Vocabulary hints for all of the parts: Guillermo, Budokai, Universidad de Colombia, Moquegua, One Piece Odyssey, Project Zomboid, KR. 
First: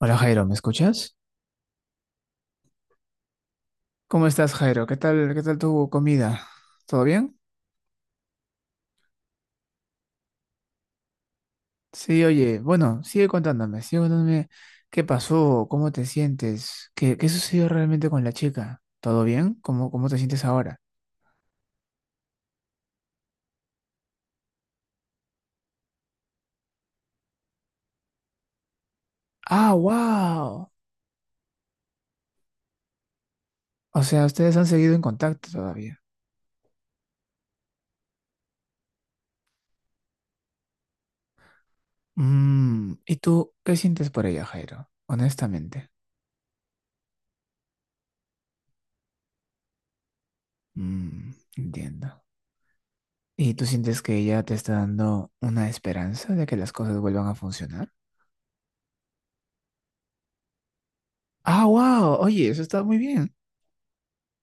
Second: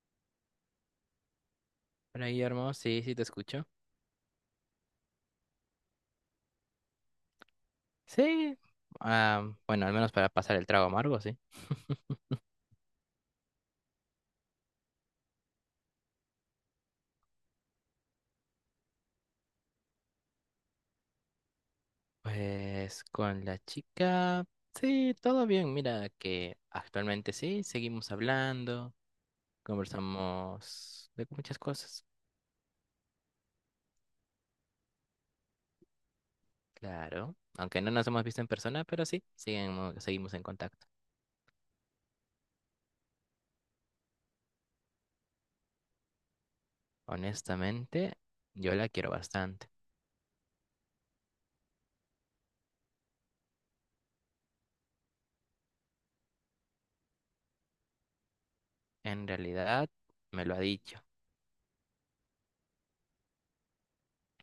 Hola Jairo, ¿me escuchas? Hola Guillermo, sí, sí te escucho. ¿Cómo estás, Jairo? Qué tal tu comida? ¿Todo bien? Sí, ah, bueno, al menos para pasar el trago amargo, sí. Sí, oye, bueno, sigue contándome qué pasó, cómo te sientes, qué sucedió realmente con la chica. ¿Todo bien? ¿Cómo, cómo te sientes ahora? Pues con la chica, sí, todo bien. Mira que actualmente sí, seguimos hablando, Ah, wow. conversamos de muchas cosas, O sea, ustedes han seguido en contacto todavía. claro. Aunque no nos hemos visto en persona, pero sí, seguimos en contacto. Mm, ¿y tú qué sientes por ella, Jairo? Honestamente. Honestamente, yo la quiero bastante. Mm, entiendo. ¿Y tú sientes que ella te está dando una esperanza de que las cosas vuelvan a funcionar? En realidad, me lo ha dicho. Ah, wow. Oye, eso está muy bien.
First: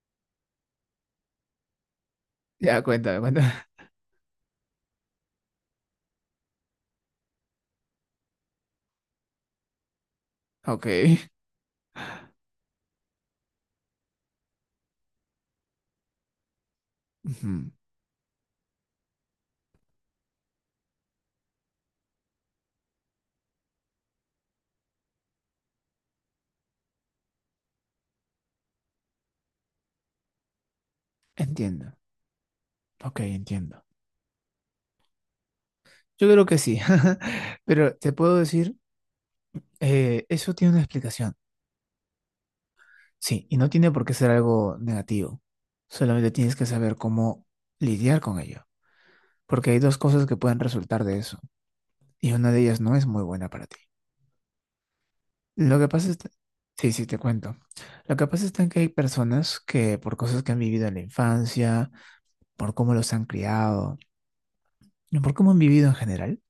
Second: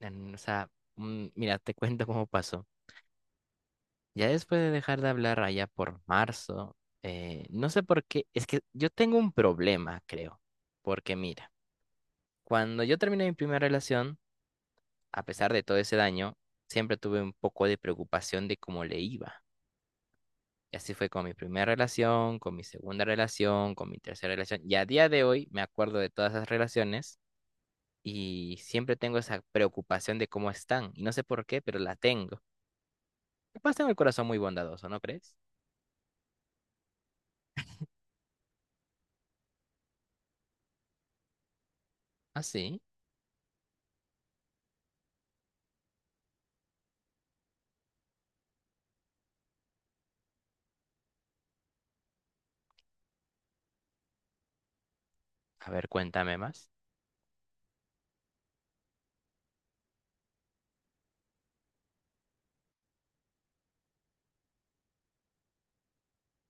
En- o sea, Mira, te cuento cómo pasó. Ya, cuéntame, cuéntame. Ya después de dejar de hablar allá por marzo, no sé por qué, es que yo tengo un problema, creo, Ok. porque mira, cuando yo terminé mi primera relación, a pesar de todo ese daño, siempre tuve un poco Ujú. de preocupación de cómo le iba. Y así fue con mi primera relación, con mi segunda relación, con mi tercera relación. Y a día de hoy me acuerdo de todas esas relaciones y siempre tengo esa preocupación de cómo están. Y no sé por qué, pero Entiendo. la tengo. Ok, Capaz entiendo. tengo el corazón muy bondadoso, ¿no crees? Yo creo que sí. Pero te puedo decir, eso tiene una explicación. Así. Sí, y no tiene por qué ser algo negativo. Solamente tienes que saber cómo lidiar con ello. Porque hay dos cosas que pueden resultar de eso. Y una de ellas no es muy buena para ti. A Lo que ver, pasa es... cuéntame más. Sí, sí, te cuento. Lo que pasa es que hay personas que por cosas que han vivido en la infancia, por cómo los han criado y por cómo han vivido en general,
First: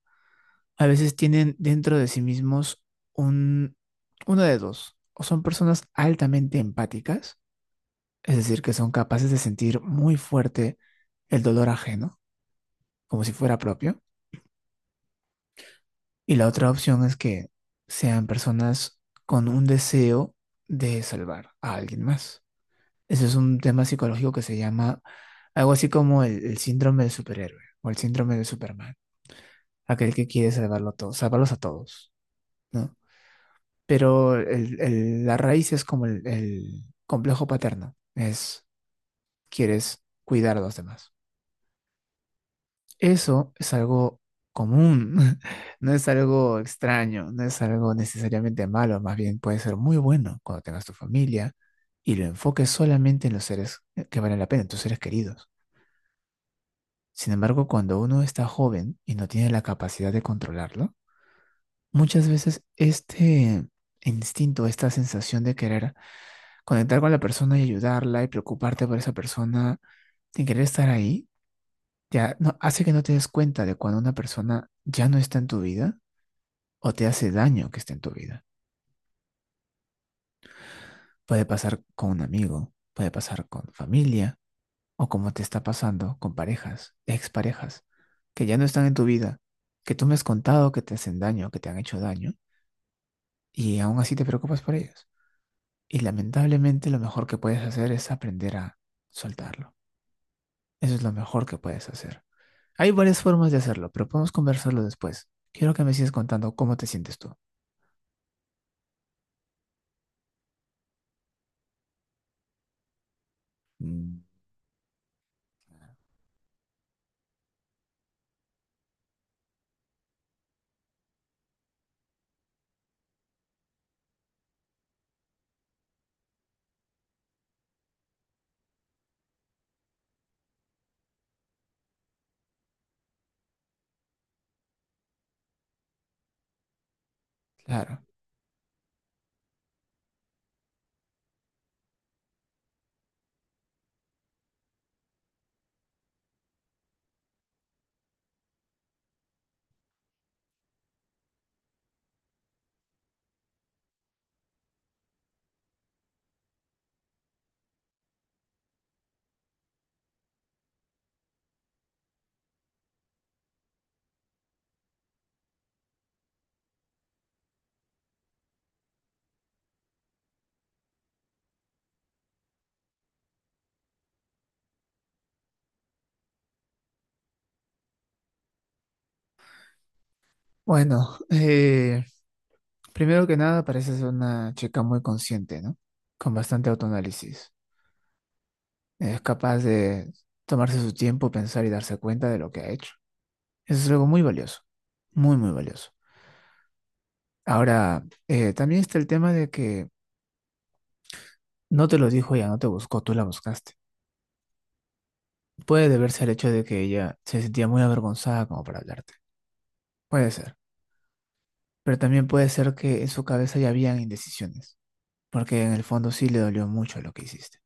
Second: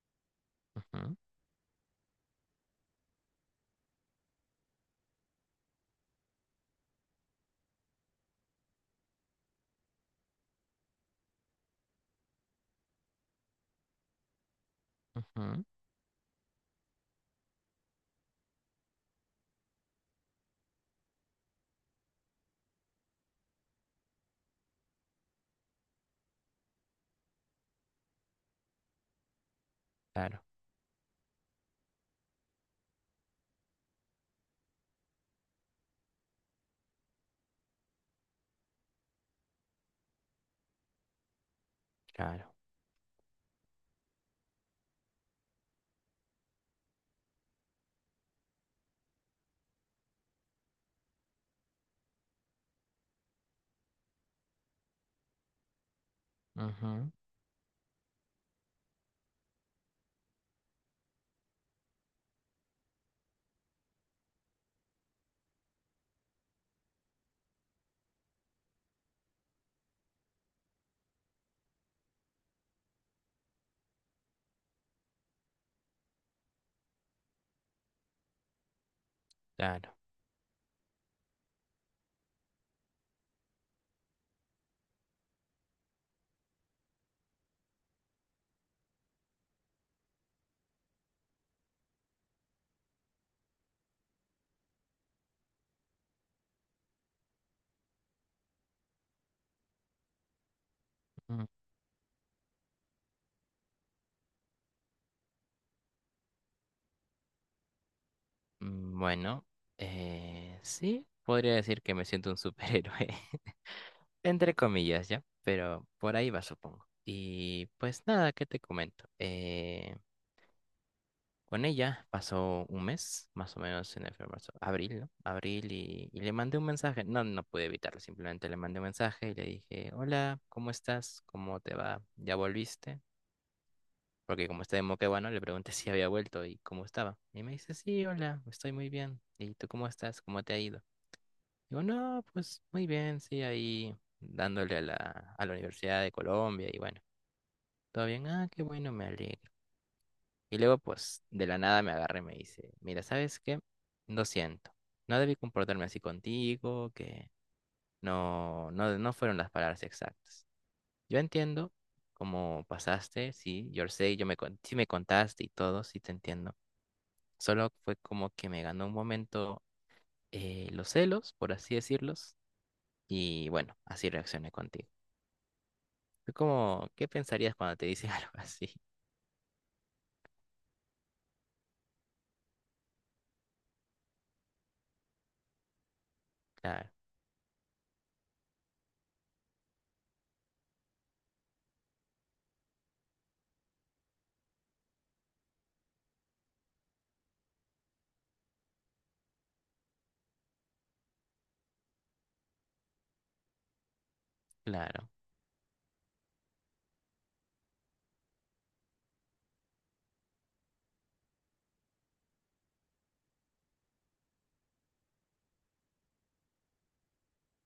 a veces Ujú, tienen dentro de sí mismos un, uno de dos, o son personas altamente empáticas, es decir, que son capaces de sentir muy fuerte el dolor ajeno, como si fuera propio, ujú, y la otra opción es que sean personas con un deseo de salvar a alguien más. Ese es un tema psicológico que se llama algo así como el síndrome del superhéroe o el síndrome de Superman, aquel que claro, quiere salvarlo a todos, salvarlos a todos, ¿no? Pero la raíz es como el complejo paterno, es quieres cuidar a los demás. claro. Eso es algo común, no es algo extraño, no es algo necesariamente malo, más bien puede ser muy bueno cuando tengas tu familia y lo enfoques solamente en los seres que valen la pena, en tus seres queridos. Ujú, Sin embargo, cuando uno está joven y no tiene la capacidad de controlarlo, muchas veces este instinto, esta sensación de querer conectar con la persona y ayudarla y preocuparte por esa persona sin querer estar ahí, ya no, hace que no te des cuenta de cuando una persona ya no está en tu vida o te hace daño que esté en tu vida. claro. Puede pasar con un amigo, puede pasar con familia o como te está pasando con parejas, exparejas, que ya no están en tu vida, que tú me has contado que te hacen daño, que te han hecho daño y aún así te preocupas por ellas. Y lamentablemente lo mejor que puedes hacer es aprender a soltarlo. Eso es lo Mm, mejor que puedes hacer. Hay varias formas de hacerlo, pero podemos conversarlo después. Quiero que me sigas contando cómo te sientes tú. mm, bueno, sí, podría decir que me siento un superhéroe, Mm, entre comillas, ¿ya? Pero por ahí va, supongo. Y pues nada, ¿qué te comento? Con ella pasó un mes, más o menos en el febrero, marzo, abril, ¿no? Abril y le mandé un mensaje. No, no pude evitarlo, simplemente le mandé un mensaje y le dije, hola, ¿cómo estás? ¿Cómo te va? ¿Ya volviste? Porque como está de Moquegua, ¿no? Le pregunté si había vuelto y cómo estaba. Y me dice, claro. sí, hola, estoy muy bien. ¿Y tú cómo estás? ¿Cómo te ha ido? Digo, no, pues muy bien, sí, ahí dándole a la Universidad de Colombia y bueno, todo bien, ah, qué bueno, me alegro. Y luego, pues, de la nada me agarra y me dice, mira, ¿sabes qué? Lo siento, no debí comportarme así contigo, que no, no, no fueron las palabras exactas. Yo entiendo cómo pasaste, sí, yo sé, sí me contaste y todo, sí te entiendo. Solo fue como que me ganó un momento los celos, por así decirlos, y bueno, así reaccioné contigo. Fue como, ¿qué pensarías cuando te dicen algo así? Bueno, primero que nada, pareces una chica muy consciente, ¿no? Con bastante Claro, autoanálisis. Es capaz de tomarse su tiempo, pensar y darse cuenta de lo que ha hecho. Eso es algo muy valioso, muy, muy valioso. Ahora, también está el tema de que no te lo dijo ella, no te buscó, tú la buscaste. claro, Puede deberse al hecho de que ella se sentía muy avergonzada como para hablarte. Puede ser. Pero también puede ser que en su cabeza ya habían indecisiones, porque en el fondo sí le dolió mucho lo que hiciste.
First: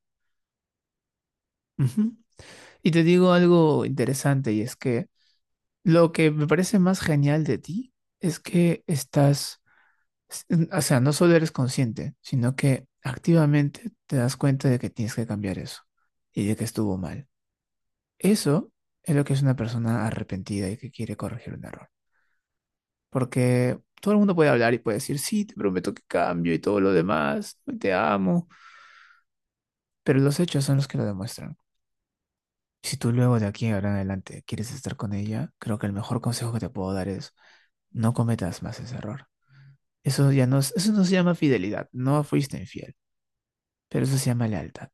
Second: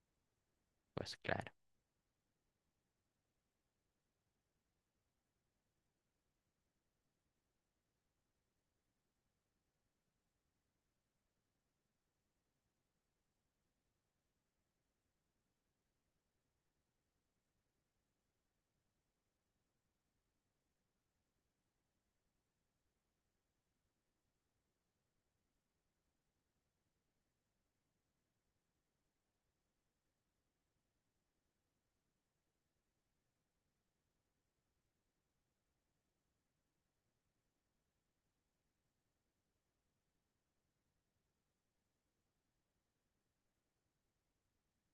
pues claro, Ujú. Y te digo algo interesante y es que lo que me parece más genial de ti es que s- o sea, no solo eres consciente, sino que activamente te das cuenta de que tienes que cambiar eso y de que estuvo mal. Eso es lo que es una persona arrepentida y que quiere corregir un error. Porque todo el mundo puede hablar y puede decir, sí, te prometo que cambio y todo lo demás, y te amo, pero los hechos son los que lo demuestran. Si tú luego de aquí ahora en adelante quieres estar con ella, creo que el mejor consejo que te puedo dar es no cometas más ese error. Eso ya no, eso no se llama fidelidad, no fuiste infiel, pero eso se llama lealtad.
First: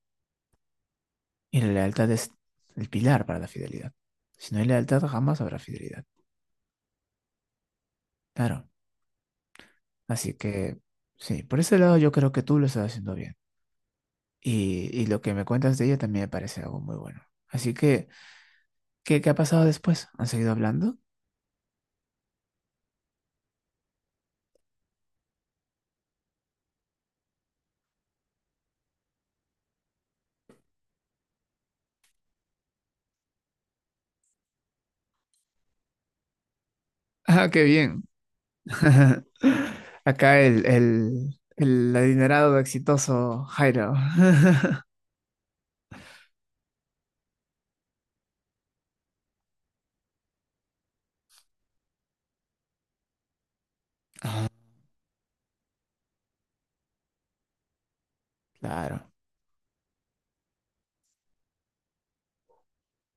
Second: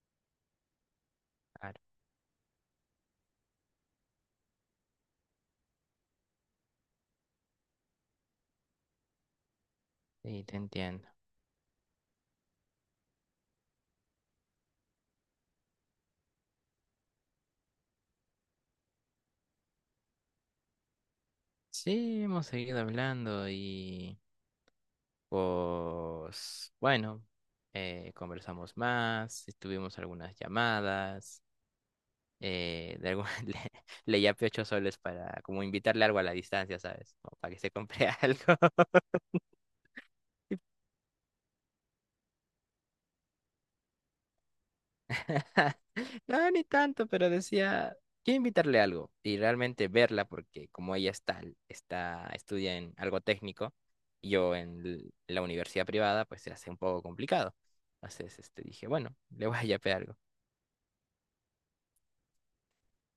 Y la claro. lealtad es el pilar para la fidelidad. Si no hay lealtad, jamás habrá fidelidad. Claro. Así Sí, te que, entiendo. sí, por ese lado yo creo que tú lo estás haciendo bien. Y lo que me cuentas de ella también me parece algo muy bueno. Así que, ¿qué, qué ha pasado después? ¿Han seguido hablando? Sí, hemos seguido hablando y pues bueno, conversamos más, tuvimos algunas llamadas, eh, de algún- le, le yapé 8 soles para como invitarle algo a la distancia, ¿sabes? Como Ah, para que qué se bien. compre algo. Acá el adinerado exitoso Jairo. No, ni tanto, pero decía, quiero invitarle algo y realmente verla porque como ella está, estudia en algo técnico y Ah, yo en la universidad privada, pues se hace un poco complicado. Entonces, este, dije, claro. bueno, le voy a yapear algo.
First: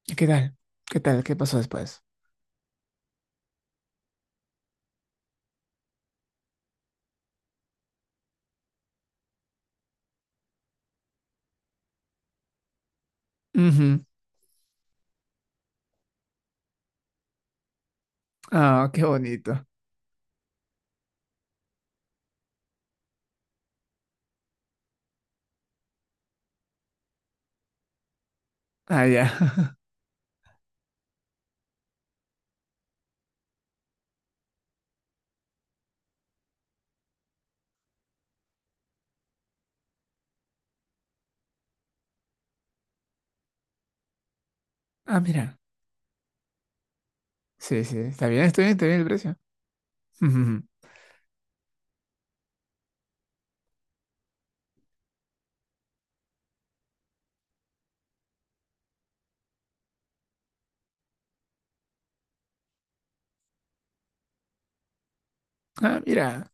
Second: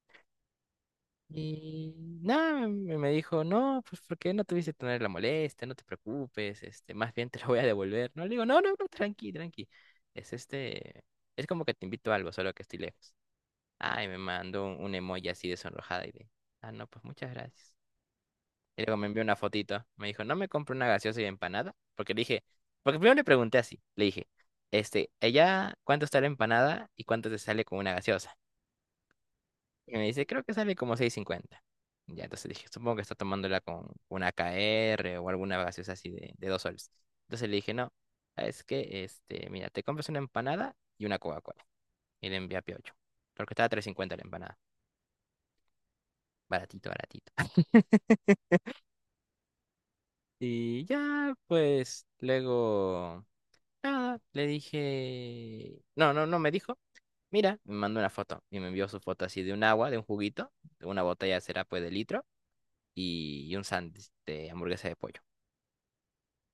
¿Y qué tal? ¿Qué tal? ¿Qué pasó Y después? nada, me dijo, no, pues porque no tuviste que tener la molestia, no te preocupes, este, más bien te lo voy a devolver. No, le digo, no, no, no, tranqui, tranqui. Es este, es como que te invito a algo, solo que estoy lejos. Ujú. Ay, me mandó un emoji así de sonrojada y de, ah, no, pues muchas gracias. Y Ah, luego qué me envió una bonito. fotito. Me dijo, ¿no me compro una gaseosa y empanada? Porque le dije, porque primero le pregunté así. Le dije, este, ella, ¿cuánto está la empanada y cuánto te sale con una gaseosa? Ah, ya. Y me dice, creo que sale como 6.50. Ya, entonces dije, supongo que está tomándola con una KR o alguna gaseosa así de 2 soles. Entonces le dije, no, es que, este, mira, te compras una empanada y una Coca-Cola. Y le envié a Piocho. Porque estaba 3.50 la empanada. Ah, mira. Baratito, baratito. Sí, sí. Está bien, está bien, está bien el precio. Ujú. Y ya, pues luego, nada, le dije, no, no, no me dijo, mira, me mandó una foto y me envió su foto así de un agua, de un juguito, de una botella será pues de litro y un sándwich de hamburguesa de pollo. Ah, mira.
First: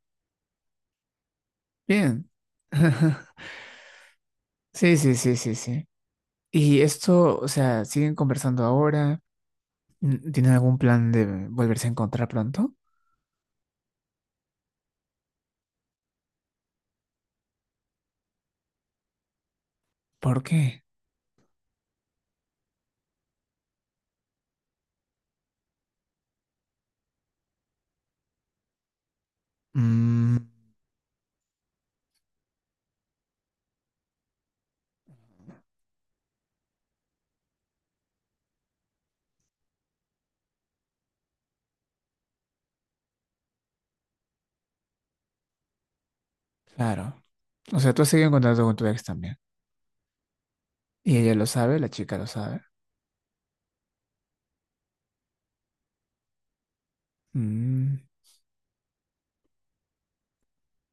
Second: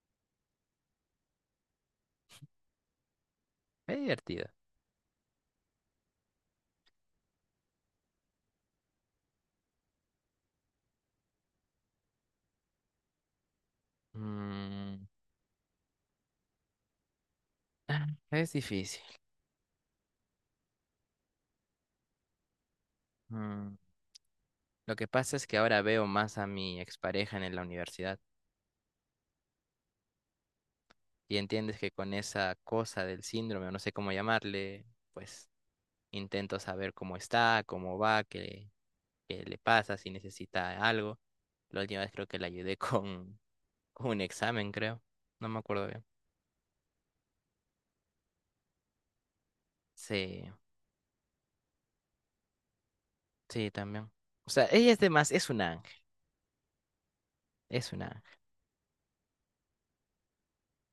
Bien. Es divertido. Sí, sí, sí, sí, sí. Y esto, o sea, siguen conversando ahora. Mm, ¿tienen algún plan de volverse a encontrar pronto? Mm, ah, es difícil. ¿Por qué? Mm, lo que pasa es que ahora veo más a mi expareja en la universidad Mm, y entiendes que con esa cosa del síndrome, o no sé cómo llamarle, pues intento saber cómo está, cómo va, que qué le pasa, si necesita algo. La última vez creo que le ayudé con un examen, creo. No me acuerdo bien. claro. O sea, tú has seguido en contacto con tu ex también. Sí, Y ella lo sabe, la chica lo sabe. sí, también. O sea, ella es de más, es un ángel, es Mm, un ángel.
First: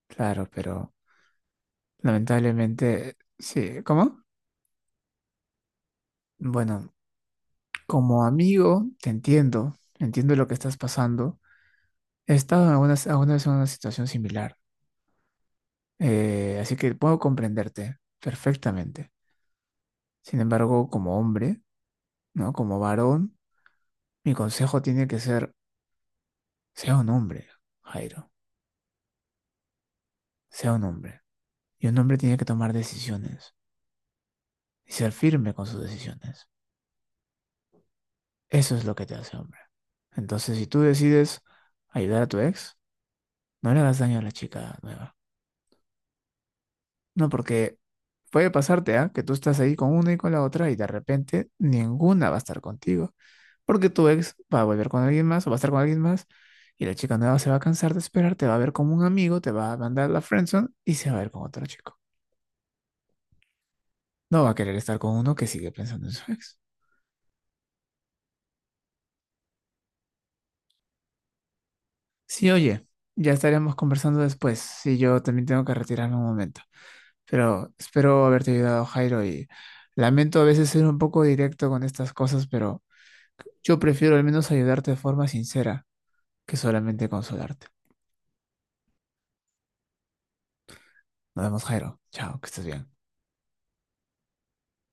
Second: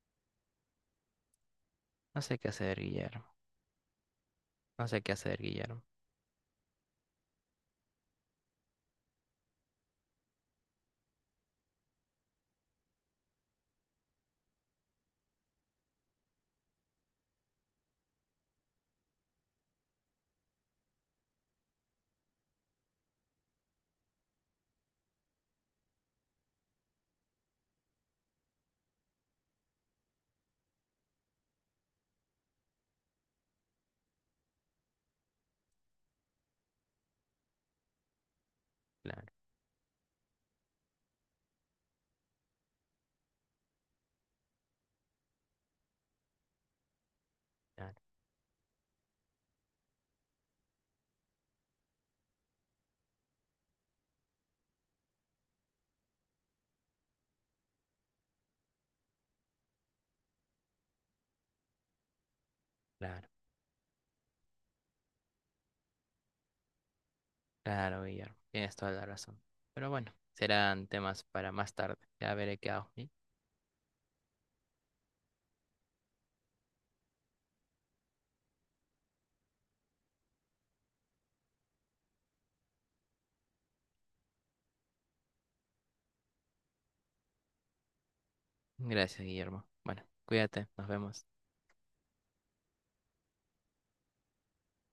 claro, pero No sé qué hacer, lamentablemente, Guillermo. sí. ¿Cómo? No sé qué hacer, Guillermo. Bueno, como amigo, te entiendo. Entiendo lo que estás pasando. He estado alguna vez en una situación similar. Así que puedo comprenderte perfectamente. Sin embargo, como hombre, ¿no? Como varón, mi consejo tiene que ser sea un hombre, Jairo, sea un hombre. Y un hombre tiene que tomar decisiones y ser firme con sus decisiones. Eso es lo que te Claro, hace hombre. Entonces, si tú decides ayudar a tu ex, no le hagas daño a la chica nueva. No, porque claro, puede pasarte, ¿ah? Que tú estás ahí con una y con la otra y de repente ninguna va a estar contigo. Porque tu ex va a volver con alguien más o va a estar con alguien más y la chica nueva se va a cansar de esperar, te va a ver como un amigo, te va a mandar la friendzone y se va a ver con otro chico. claro, No va a querer estar con uno que sigue pensando en su ex. claro, Guillermo. Tienes toda la razón. Pero bueno, serán temas para más tarde. Ya Sí, veré qué oye, hago. ¿Sí? ya estaremos conversando después. Sí, yo también tengo que retirarme un momento. Pero espero haberte ayudado, Jairo, y lamento a veces ser un poco directo con estas cosas, pero yo prefiero al menos ayudarte de forma sincera que solamente consolarte. Gracias, Guillermo. Bueno, cuídate, nos vemos. Nos vemos, Jairo. Chao, que estés bien.